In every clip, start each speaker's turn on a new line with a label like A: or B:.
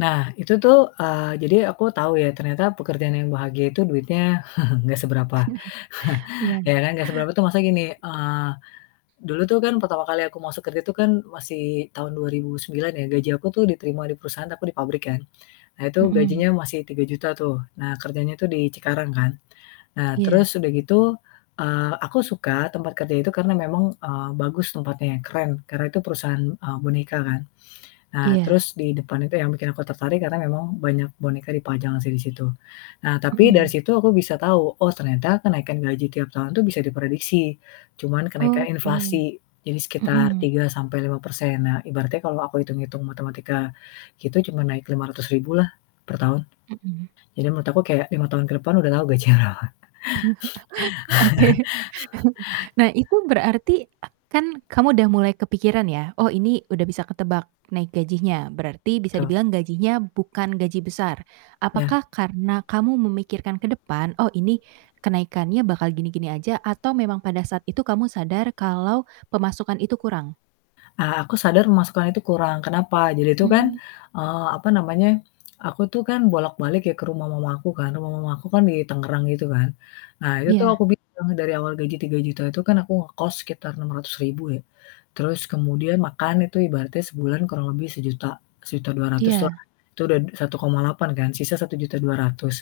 A: Nah itu tuh, eee, jadi aku tau ya ternyata pekerjaan yang bahagia itu duitnya gak seberapa.
B: Iya.
A: Ya kan. Gak seberapa tuh masa gini, eee, dulu tuh kan pertama kali aku masuk kerja tuh kan masih tahun 2009 ya gaji aku tuh diterima di perusahaan aku di pabrik kan, nah itu
B: Mhm.
A: gajinya masih Rp3.000.000 tuh. Nah kerjanya tuh di Cikarang kan. Nah
B: Iya.
A: terus udah gitu, eee, aku suka tempat kerja itu karena memang, eee, bagus tempatnya, keren. Karena itu perusahaan, eee, boneka kan. Nah
B: Iya.
A: terus di depan itu yang bikin aku tertarik karena memang banyak boneka dipajang sih di situ. Nah tapi dari
B: Mhm.
A: situ aku bisa tahu, oh ternyata kenaikan gaji tiap tahun tuh bisa diprediksi, cuman kenaikan
B: Oke.
A: inflasi jadi sekitar
B: Mhm.
A: 3% sampai 5%. Nah ibaratnya kalau aku itung-itung matematika itu cuman naik Rp500.000 lah pertahun.
B: Mhm.
A: Jadi menurut aku kaya 5 tahun ke depan udah tahu gaji berapa.
B: Oke. Nah itu berarti a kan kamu udah mulai kepikiran ya, oh ini udah bisa ketebak naik gajinya. Berarti
A: Tu
B: bisa dibilang gajinya bukan gaji besar.
A: Ya.
B: Apakah karena kamu memikirkan ke depan, Oh ini kenaikannya bakal gini-gini aja atau memang pada saat itu kamu sadar kalau pemasukan itu kurang?
A: A aku sadar pemasukan itu kurang. Kenapa? Jadi itu kan,
B: Hmm.
A: eee, apa namanya. Aku tuh kan bolak-balik ya ke rumah mama aku kan. Rumah mama aku kan di Tangerang gitu kan. Nah itu tuh
B: Iya.
A: aku bilang dari awal gaji Rp3.000.000 itu kan aku ngekos sekitar Rp600.000 ya, terus kemudian makan itu ibaratnya sebulan kurang lebih Rp1.000.000, Rp1.200.000 lah.
B: Iya.
A: Itu udah Rp1.800.000 kan, sisa Rp1.200.000.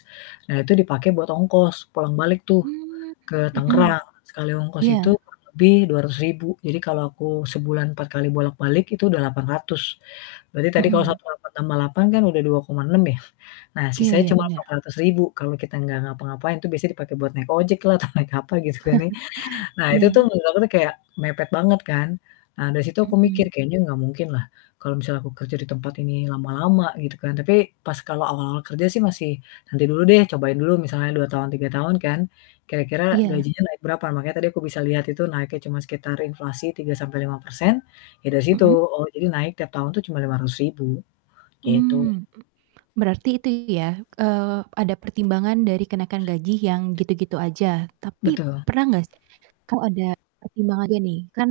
A: Nah itu dipakai buat ongkos pulang balik tuh
B: Mmm.
A: ke
B: Mhm.
A: Tangerang, sekali ongkos
B: Iya.
A: itu kurang lebih Rp200.000. Jadi kalau aku sebulan 4 kali bolak-balik itu udah Rp800.000. Berarti tadi kalau satu
B: Mhm.
A: koma delapan tambah Rp800.000 kan udah Rp2.600.000 ya. Nah
B: Iya,
A: sisanya
B: ya,
A: cuma empat
B: bener.
A: ratus ribu kalau kita enggak ngapa-ngapain, itu biasa dipakai buat naik ojek lah atau naik apa gitu nih. Nah itu
B: Iya.
A: tuh menurut aku kayak mepet banget kan. Nah dari situ aku mikir
B: Mhm.
A: kayaknya nggak mungkin lah kalau misalnya aku kerja di tempat ini lama-lama gitu kan. Tapi pas kalau awal-awal kerja sih masih, "Nanti dulu deh, cobain dulu misalnya 2 tahun, 3 tahun kan, kira-kira
B: Iya.
A: gajinya naik berapa." Makanya aku bisa lihat itu naiknya cuma sekitar inflasi 3% sampai 5% ya dari situ.
B: Mhm.
A: Oh jadi naik tiap tahun itu cuma Rp500.000 gitu.
B: Mmm. Berarti itu ya, eee, ada pertimbangan dari kenaikan gaji yang gitu-gitu aja. Tapi
A: Betul.
B: pernah gak s kau ada pertimbangan juga nih, kan